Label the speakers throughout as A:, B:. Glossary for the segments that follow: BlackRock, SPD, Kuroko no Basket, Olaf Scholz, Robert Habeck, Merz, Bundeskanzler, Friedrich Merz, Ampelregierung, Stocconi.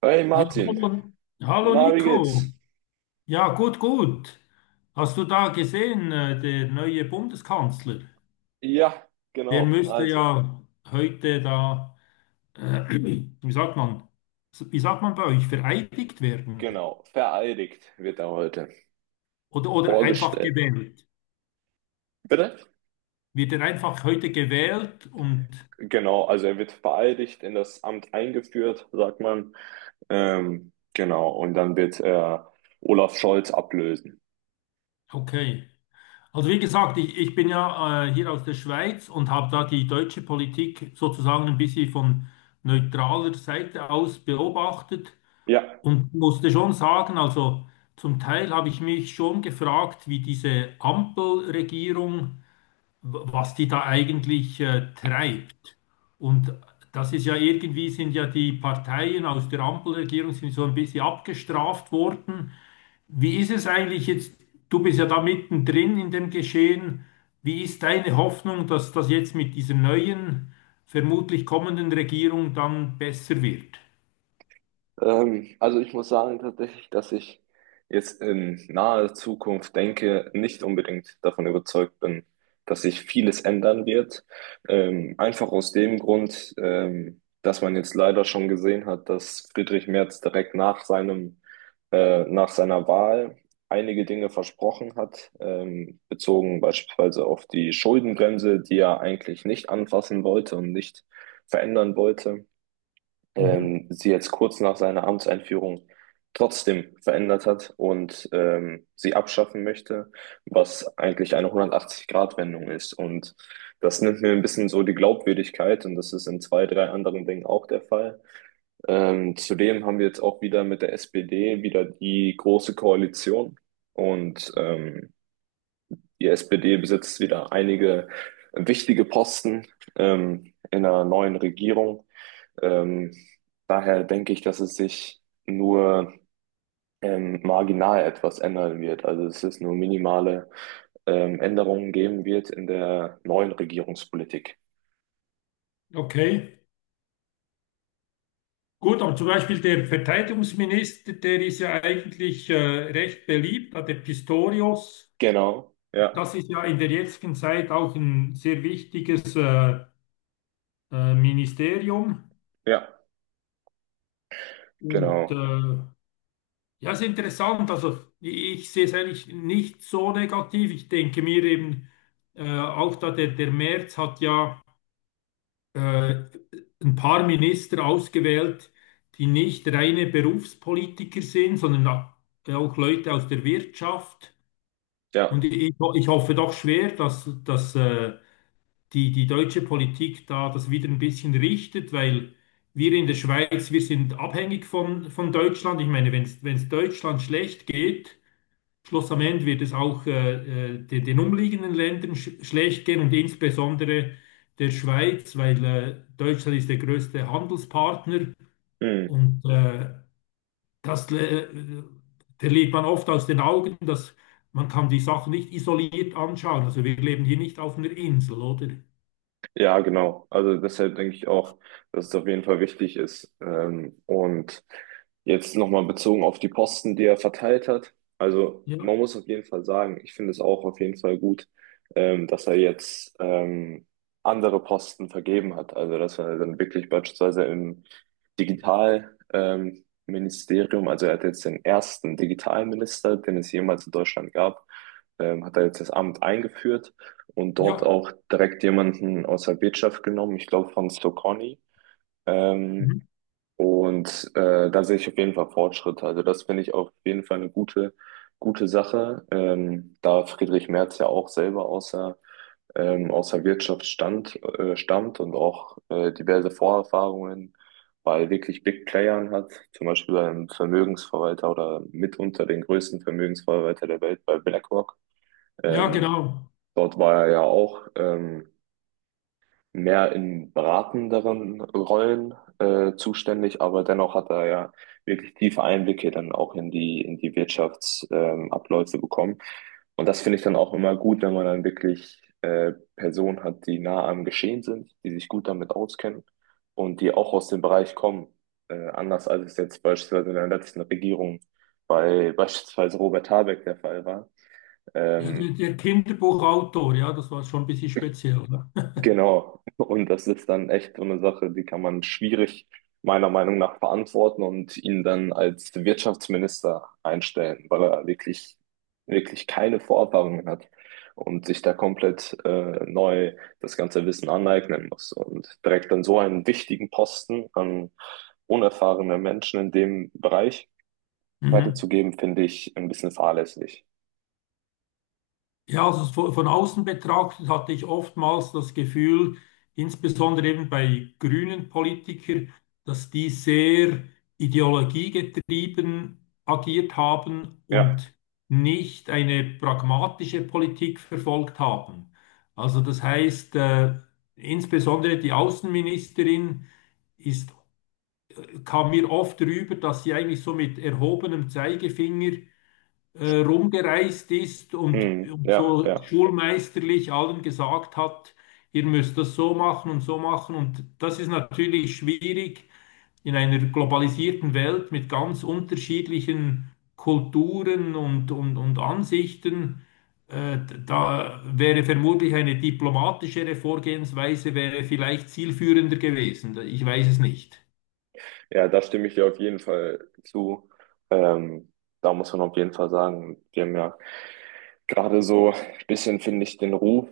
A: Hey
B: Ja,
A: Martin,
B: hallo, hallo
A: na, wie
B: Nico.
A: geht's?
B: Ja, gut, gut. Hast du da gesehen, der neue Bundeskanzler?
A: Ja,
B: Der
A: genau,
B: müsste
A: also,
B: ja heute da, äh, wie sagt man, wie sagt man bei euch, vereidigt werden
A: genau, vereidigt wird er heute
B: oder einfach
A: vorgestellt.
B: gewählt.
A: Bitte?
B: Wird er einfach heute gewählt und
A: Genau, also er wird vereidigt in das Amt eingeführt, sagt man. Genau, und dann wird er Olaf Scholz ablösen.
B: okay. Also wie gesagt, ich bin ja hier aus der Schweiz und habe da die deutsche Politik sozusagen ein bisschen von neutraler Seite aus beobachtet.
A: Ja.
B: Und musste schon sagen, also zum Teil habe ich mich schon gefragt, wie diese Ampelregierung, was die da eigentlich treibt. Und das ist ja irgendwie, sind ja die Parteien aus der Ampelregierung sind so ein bisschen abgestraft worden. Wie ist es eigentlich jetzt? Du bist ja da mittendrin in dem Geschehen. Wie ist deine Hoffnung, dass das jetzt mit dieser neuen, vermutlich kommenden Regierung dann besser wird?
A: Also ich muss sagen tatsächlich, dass ich jetzt in naher Zukunft denke, nicht unbedingt davon überzeugt bin, dass sich vieles ändern wird. Einfach aus dem Grund, dass man jetzt leider schon gesehen hat, dass Friedrich Merz direkt nach nach seiner Wahl einige Dinge versprochen hat, bezogen beispielsweise auf die Schuldenbremse, die er eigentlich nicht anfassen wollte und nicht verändern wollte
B: Mhm.
A: ähm, sie jetzt kurz nach seiner Amtseinführung trotzdem verändert hat und sie abschaffen möchte, was eigentlich eine 180-Grad-Wendung ist. Und das nimmt mir ein bisschen so die Glaubwürdigkeit und das ist in zwei, drei anderen Dingen auch der Fall. Zudem haben wir jetzt auch wieder mit der SPD wieder die große Koalition und, die SPD besitzt wieder einige wichtige Posten in einer neuen Regierung. Ähm, Daher denke ich, dass es sich nur marginal etwas ändern wird. Also es ist nur minimale Änderungen geben wird in der neuen Regierungspolitik.
B: Okay. Gut, aber zum Beispiel der Verteidigungsminister, der ist ja eigentlich recht beliebt, der Pistorius.
A: Genau, ja,
B: Das ist ja in der jetzigen Zeit auch ein sehr wichtiges Ministerium.
A: ja,
B: Und
A: genau,
B: ja, ist interessant. Also ich sehe es eigentlich nicht so negativ. Ich denke mir eben auch, da der, der Merz hat ja äh, ein paar Minister ausgewählt, die nicht reine Berufspolitiker sind, sondern auch Leute aus der Wirtschaft.
A: ja.
B: Und ich hoffe doch schwer, dass, dass die, die deutsche Politik da das wieder ein bisschen richtet, weil wir in der Schweiz, wir sind abhängig von Deutschland. Ich meine, wenn es Deutschland schlecht geht, Schluss am Ende wird es auch den, den umliegenden Ländern schlecht gehen und insbesondere der Schweiz, weil Deutschland ist der größte Handelspartner
A: Hm.
B: und das verliert man oft aus den Augen, dass man kann die Sachen nicht isoliert anschauen. Also wir leben hier nicht auf einer Insel, oder?
A: Ja, genau. Also deshalb denke ich auch, dass es auf jeden Fall wichtig ist. Und jetzt nochmal bezogen auf die Posten, die er verteilt hat. Also man
B: Ja,
A: muss auf jeden Fall sagen, ich finde es auch auf jeden Fall gut, dass er jetzt andere Posten vergeben hat. Also dass er dann wirklich beispielsweise im Digital, Ministerium, also er hat jetzt den ersten Digitalminister, den es jemals in Deutschland gab, hat er jetzt das Amt eingeführt und dort
B: ja,
A: auch direkt jemanden aus der Wirtschaft genommen, ich glaube von Stocconi.
B: mhm.
A: Ähm, da sehe ich auf jeden Fall Fortschritte. Also das finde ich auf jeden Fall eine gute, gute Sache, da Friedrich Merz ja auch selber aus aus der Wirtschaft stammt und auch diverse Vorerfahrungen bei wirklich Big Playern hat, zum Beispiel beim Vermögensverwalter oder mitunter den größten Vermögensverwalter der Welt bei BlackRock.
B: Ja,
A: Ähm,
B: genau.
A: Dort war er ja auch. Mehr in beratenderen Rollen zuständig, aber dennoch hat er ja wirklich tiefe Einblicke dann auch in in die Wirtschaftsabläufe Abläufe bekommen. Und das finde ich dann auch immer gut, wenn man dann wirklich Personen hat, die nah am Geschehen sind, die sich gut damit auskennen und die auch aus dem Bereich kommen. Anders als es jetzt beispielsweise in der letzten Regierung bei beispielsweise Robert Habeck der Fall war.
B: Ja,
A: Ähm,
B: der, der Kinderbuchautor, ja, das war schon ein bisschen speziell. Ne?
A: Genau. Und das ist dann echt so eine Sache, die kann man schwierig meiner Meinung nach verantworten und ihn dann als Wirtschaftsminister einstellen, weil er wirklich, wirklich keine Vorerfahrungen hat und sich da komplett neu das ganze Wissen aneignen muss. Und direkt an so einen wichtigen Posten an unerfahrene Menschen in dem Bereich
B: Mhm.
A: weiterzugeben, finde ich ein bisschen fahrlässig.
B: Ja, also so von außen betrachtet hatte ich oftmals das Gefühl, insbesondere eben bei grünen Politikern, dass die sehr ideologiegetrieben agiert haben
A: Ja,
B: und nicht eine pragmatische Politik verfolgt haben. Also das heißt, insbesondere die Außenministerin ist, kam mir oft rüber, dass sie eigentlich so mit erhobenem Zeigefinger rumgereist ist
A: mm,
B: und
A: ja,
B: so
A: ja.
B: schulmeisterlich allen gesagt hat, ihr müsst das so machen. Und das ist natürlich schwierig in einer globalisierten Welt mit ganz unterschiedlichen Kulturen und Ansichten. Äh, Da wäre vermutlich eine diplomatischere Vorgehensweise wäre vielleicht zielführender gewesen. Ich weiß es nicht.
A: Ja, da stimme ich dir auf jeden Fall zu. Ähm, Da muss man auf jeden Fall sagen, wir haben ja gerade so ein bisschen finde ich den Ruf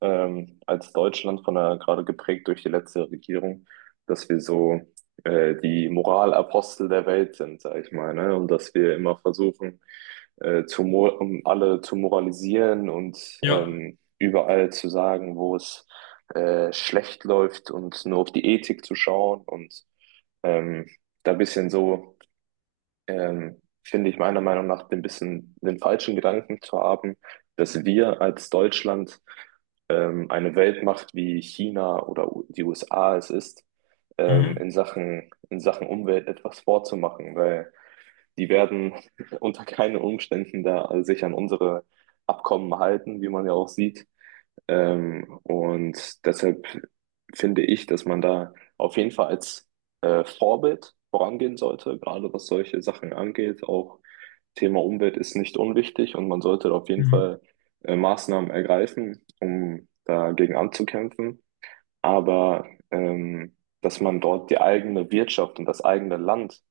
A: als Deutschland gerade geprägt durch die letzte Regierung, dass wir so die Moralapostel der Welt sind, sag ich mal, ne? Und dass wir immer versuchen, um alle zu moralisieren und
B: Ja.
A: überall zu sagen, wo es schlecht läuft und nur auf die Ethik zu schauen und ähm, da ein bisschen so finde ich meiner Meinung nach den bisschen den falschen Gedanken zu haben, dass wir als Deutschland eine Weltmacht wie China oder die USA es ist,
B: Mhm.
A: in Sachen Umwelt etwas vorzumachen, weil die werden unter keinen Umständen da sich an unsere Abkommen halten, wie man ja auch sieht. Und deshalb finde ich, dass man da auf jeden Fall als Vorbild vorangehen sollte, gerade was solche Sachen angeht. Auch Thema Umwelt ist nicht unwichtig und man sollte da auf jeden
B: Mhm.
A: Fall Maßnahmen ergreifen, um dagegen anzukämpfen. Aber dass man dort die eigene Wirtschaft und das eigene Land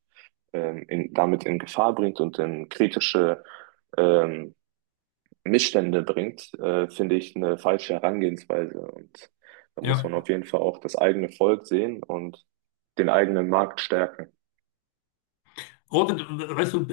A: damit in Gefahr bringt und in kritische ähm, Missstände bringt, finde ich eine falsche Herangehensweise. Und da muss man
B: Ja.
A: auf jeden Fall auch das eigene Volk sehen und den eigenen Markt stärken.
B: Oder, weißt du,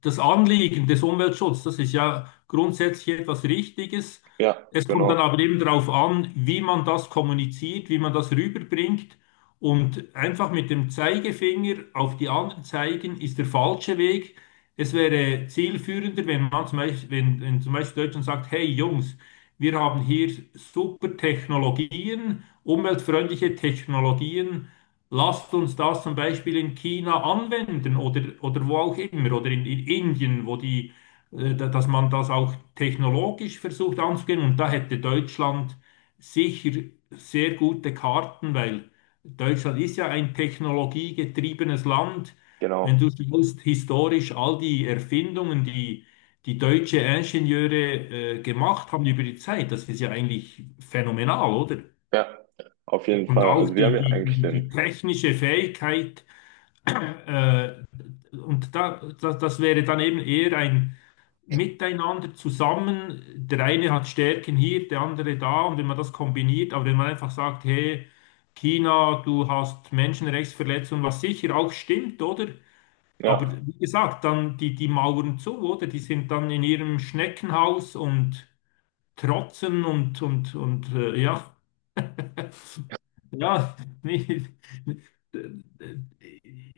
B: das Anliegen des Umweltschutzes, das ist ja grundsätzlich etwas Richtiges.
A: Ja,
B: Es kommt dann
A: genau,
B: aber eben darauf an, wie man das kommuniziert, wie man das rüberbringt. Und einfach mit dem Zeigefinger auf die anderen zeigen, ist der falsche Weg. Es wäre zielführender, wenn man zum Beispiel, wenn, wenn zum Beispiel Deutschland sagt, hey Jungs, wir haben hier super Technologien, umweltfreundliche Technologien. Lasst uns das zum Beispiel in China anwenden oder wo auch immer oder in Indien, wo die, dass man das auch technologisch versucht anzugehen. Und da hätte Deutschland sicher sehr gute Karten, weil Deutschland ist ja ein technologiegetriebenes Land. Wenn
A: genau.
B: du siehst, historisch all die Erfindungen, die deutsche Ingenieure gemacht haben über die Zeit, das ist ja eigentlich phänomenal, oder?
A: Ja, auf jeden
B: Und
A: Fall.
B: auch
A: Also wir haben
B: die,
A: ja
B: die,
A: eigentlich
B: die, die
A: den,
B: technische Fähigkeit, äh, und da, das, das wäre dann eben eher ein Miteinander zusammen. Der eine hat Stärken hier, der andere da, und wenn man das kombiniert, aber wenn man einfach sagt, hey, China, du hast Menschenrechtsverletzungen, was sicher auch stimmt, oder? Aber
A: ja.
B: wie gesagt, dann die, die Mauern zu, oder? Die sind dann in ihrem Schneckenhaus und trotzen und ja. Ja, nee,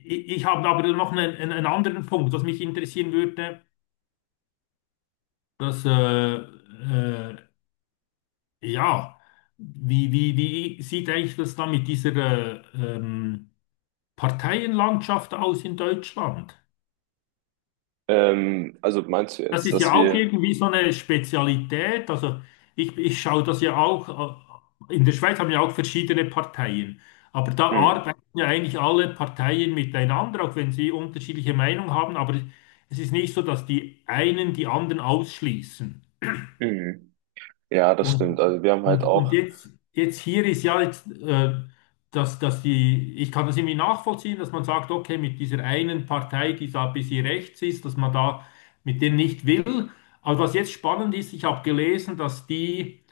B: ich habe aber noch einen, einen anderen Punkt, was mich interessieren würde, dass, äh, äh, ja, wie, wie, wie sieht eigentlich das da mit dieser äh, ähm, Parteienlandschaft aus in Deutschland?
A: Also meinst du
B: Das
A: jetzt,
B: ist
A: dass
B: ja auch
A: wir,
B: irgendwie so eine Spezialität. Also ich schaue das ja auch, in der Schweiz haben wir auch verschiedene Parteien, aber da
A: hm,
B: arbeiten ja eigentlich alle Parteien miteinander, auch wenn sie unterschiedliche Meinungen haben, aber es ist nicht so, dass die einen die anderen ausschließen.
A: hm, ja, das stimmt.
B: Und,
A: Also wir haben halt
B: und
A: auch,
B: jetzt, jetzt hier ist ja jetzt, dass, dass die, ich kann das irgendwie nachvollziehen, dass man sagt, okay, mit dieser einen Partei, die da ein bisschen rechts ist, dass man da mit denen nicht will. Aber was jetzt spannend ist, ich habe gelesen, dass die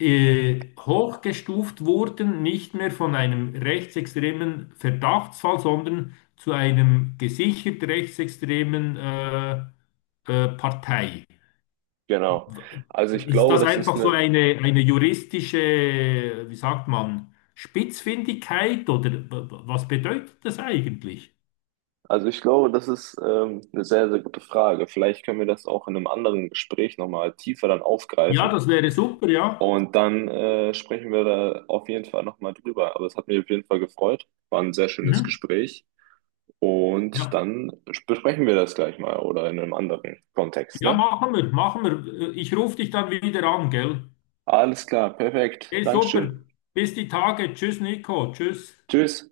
B: hochgestuft wurden, nicht mehr von einem rechtsextremen Verdachtsfall, sondern zu einem gesichert rechtsextremen Partei.
A: genau. Also ich
B: Ist
A: glaube,
B: das
A: das ist
B: einfach so
A: eine,
B: eine juristische, wie sagt man, Spitzfindigkeit oder was bedeutet das eigentlich?
A: also ich glaube, das ist eine sehr, sehr gute Frage. Vielleicht können wir das auch in einem anderen Gespräch nochmal tiefer dann
B: Ja,
A: aufgreifen.
B: das wäre super, ja.
A: Und dann sprechen wir da auf jeden Fall nochmal drüber. Aber es hat mich auf jeden Fall gefreut. War ein sehr schönes
B: Mhm.
A: Gespräch. Und
B: Ja,
A: dann besprechen wir das gleich mal oder in einem anderen Kontext,
B: ja,
A: ne?
B: machen wir, machen wir. Ich rufe dich dann wieder an, gell?
A: Alles klar, perfekt.
B: Hey,
A: Dankeschön.
B: super. Bis die Tage. Tschüss, Nico. Tschüss.
A: Tschüss.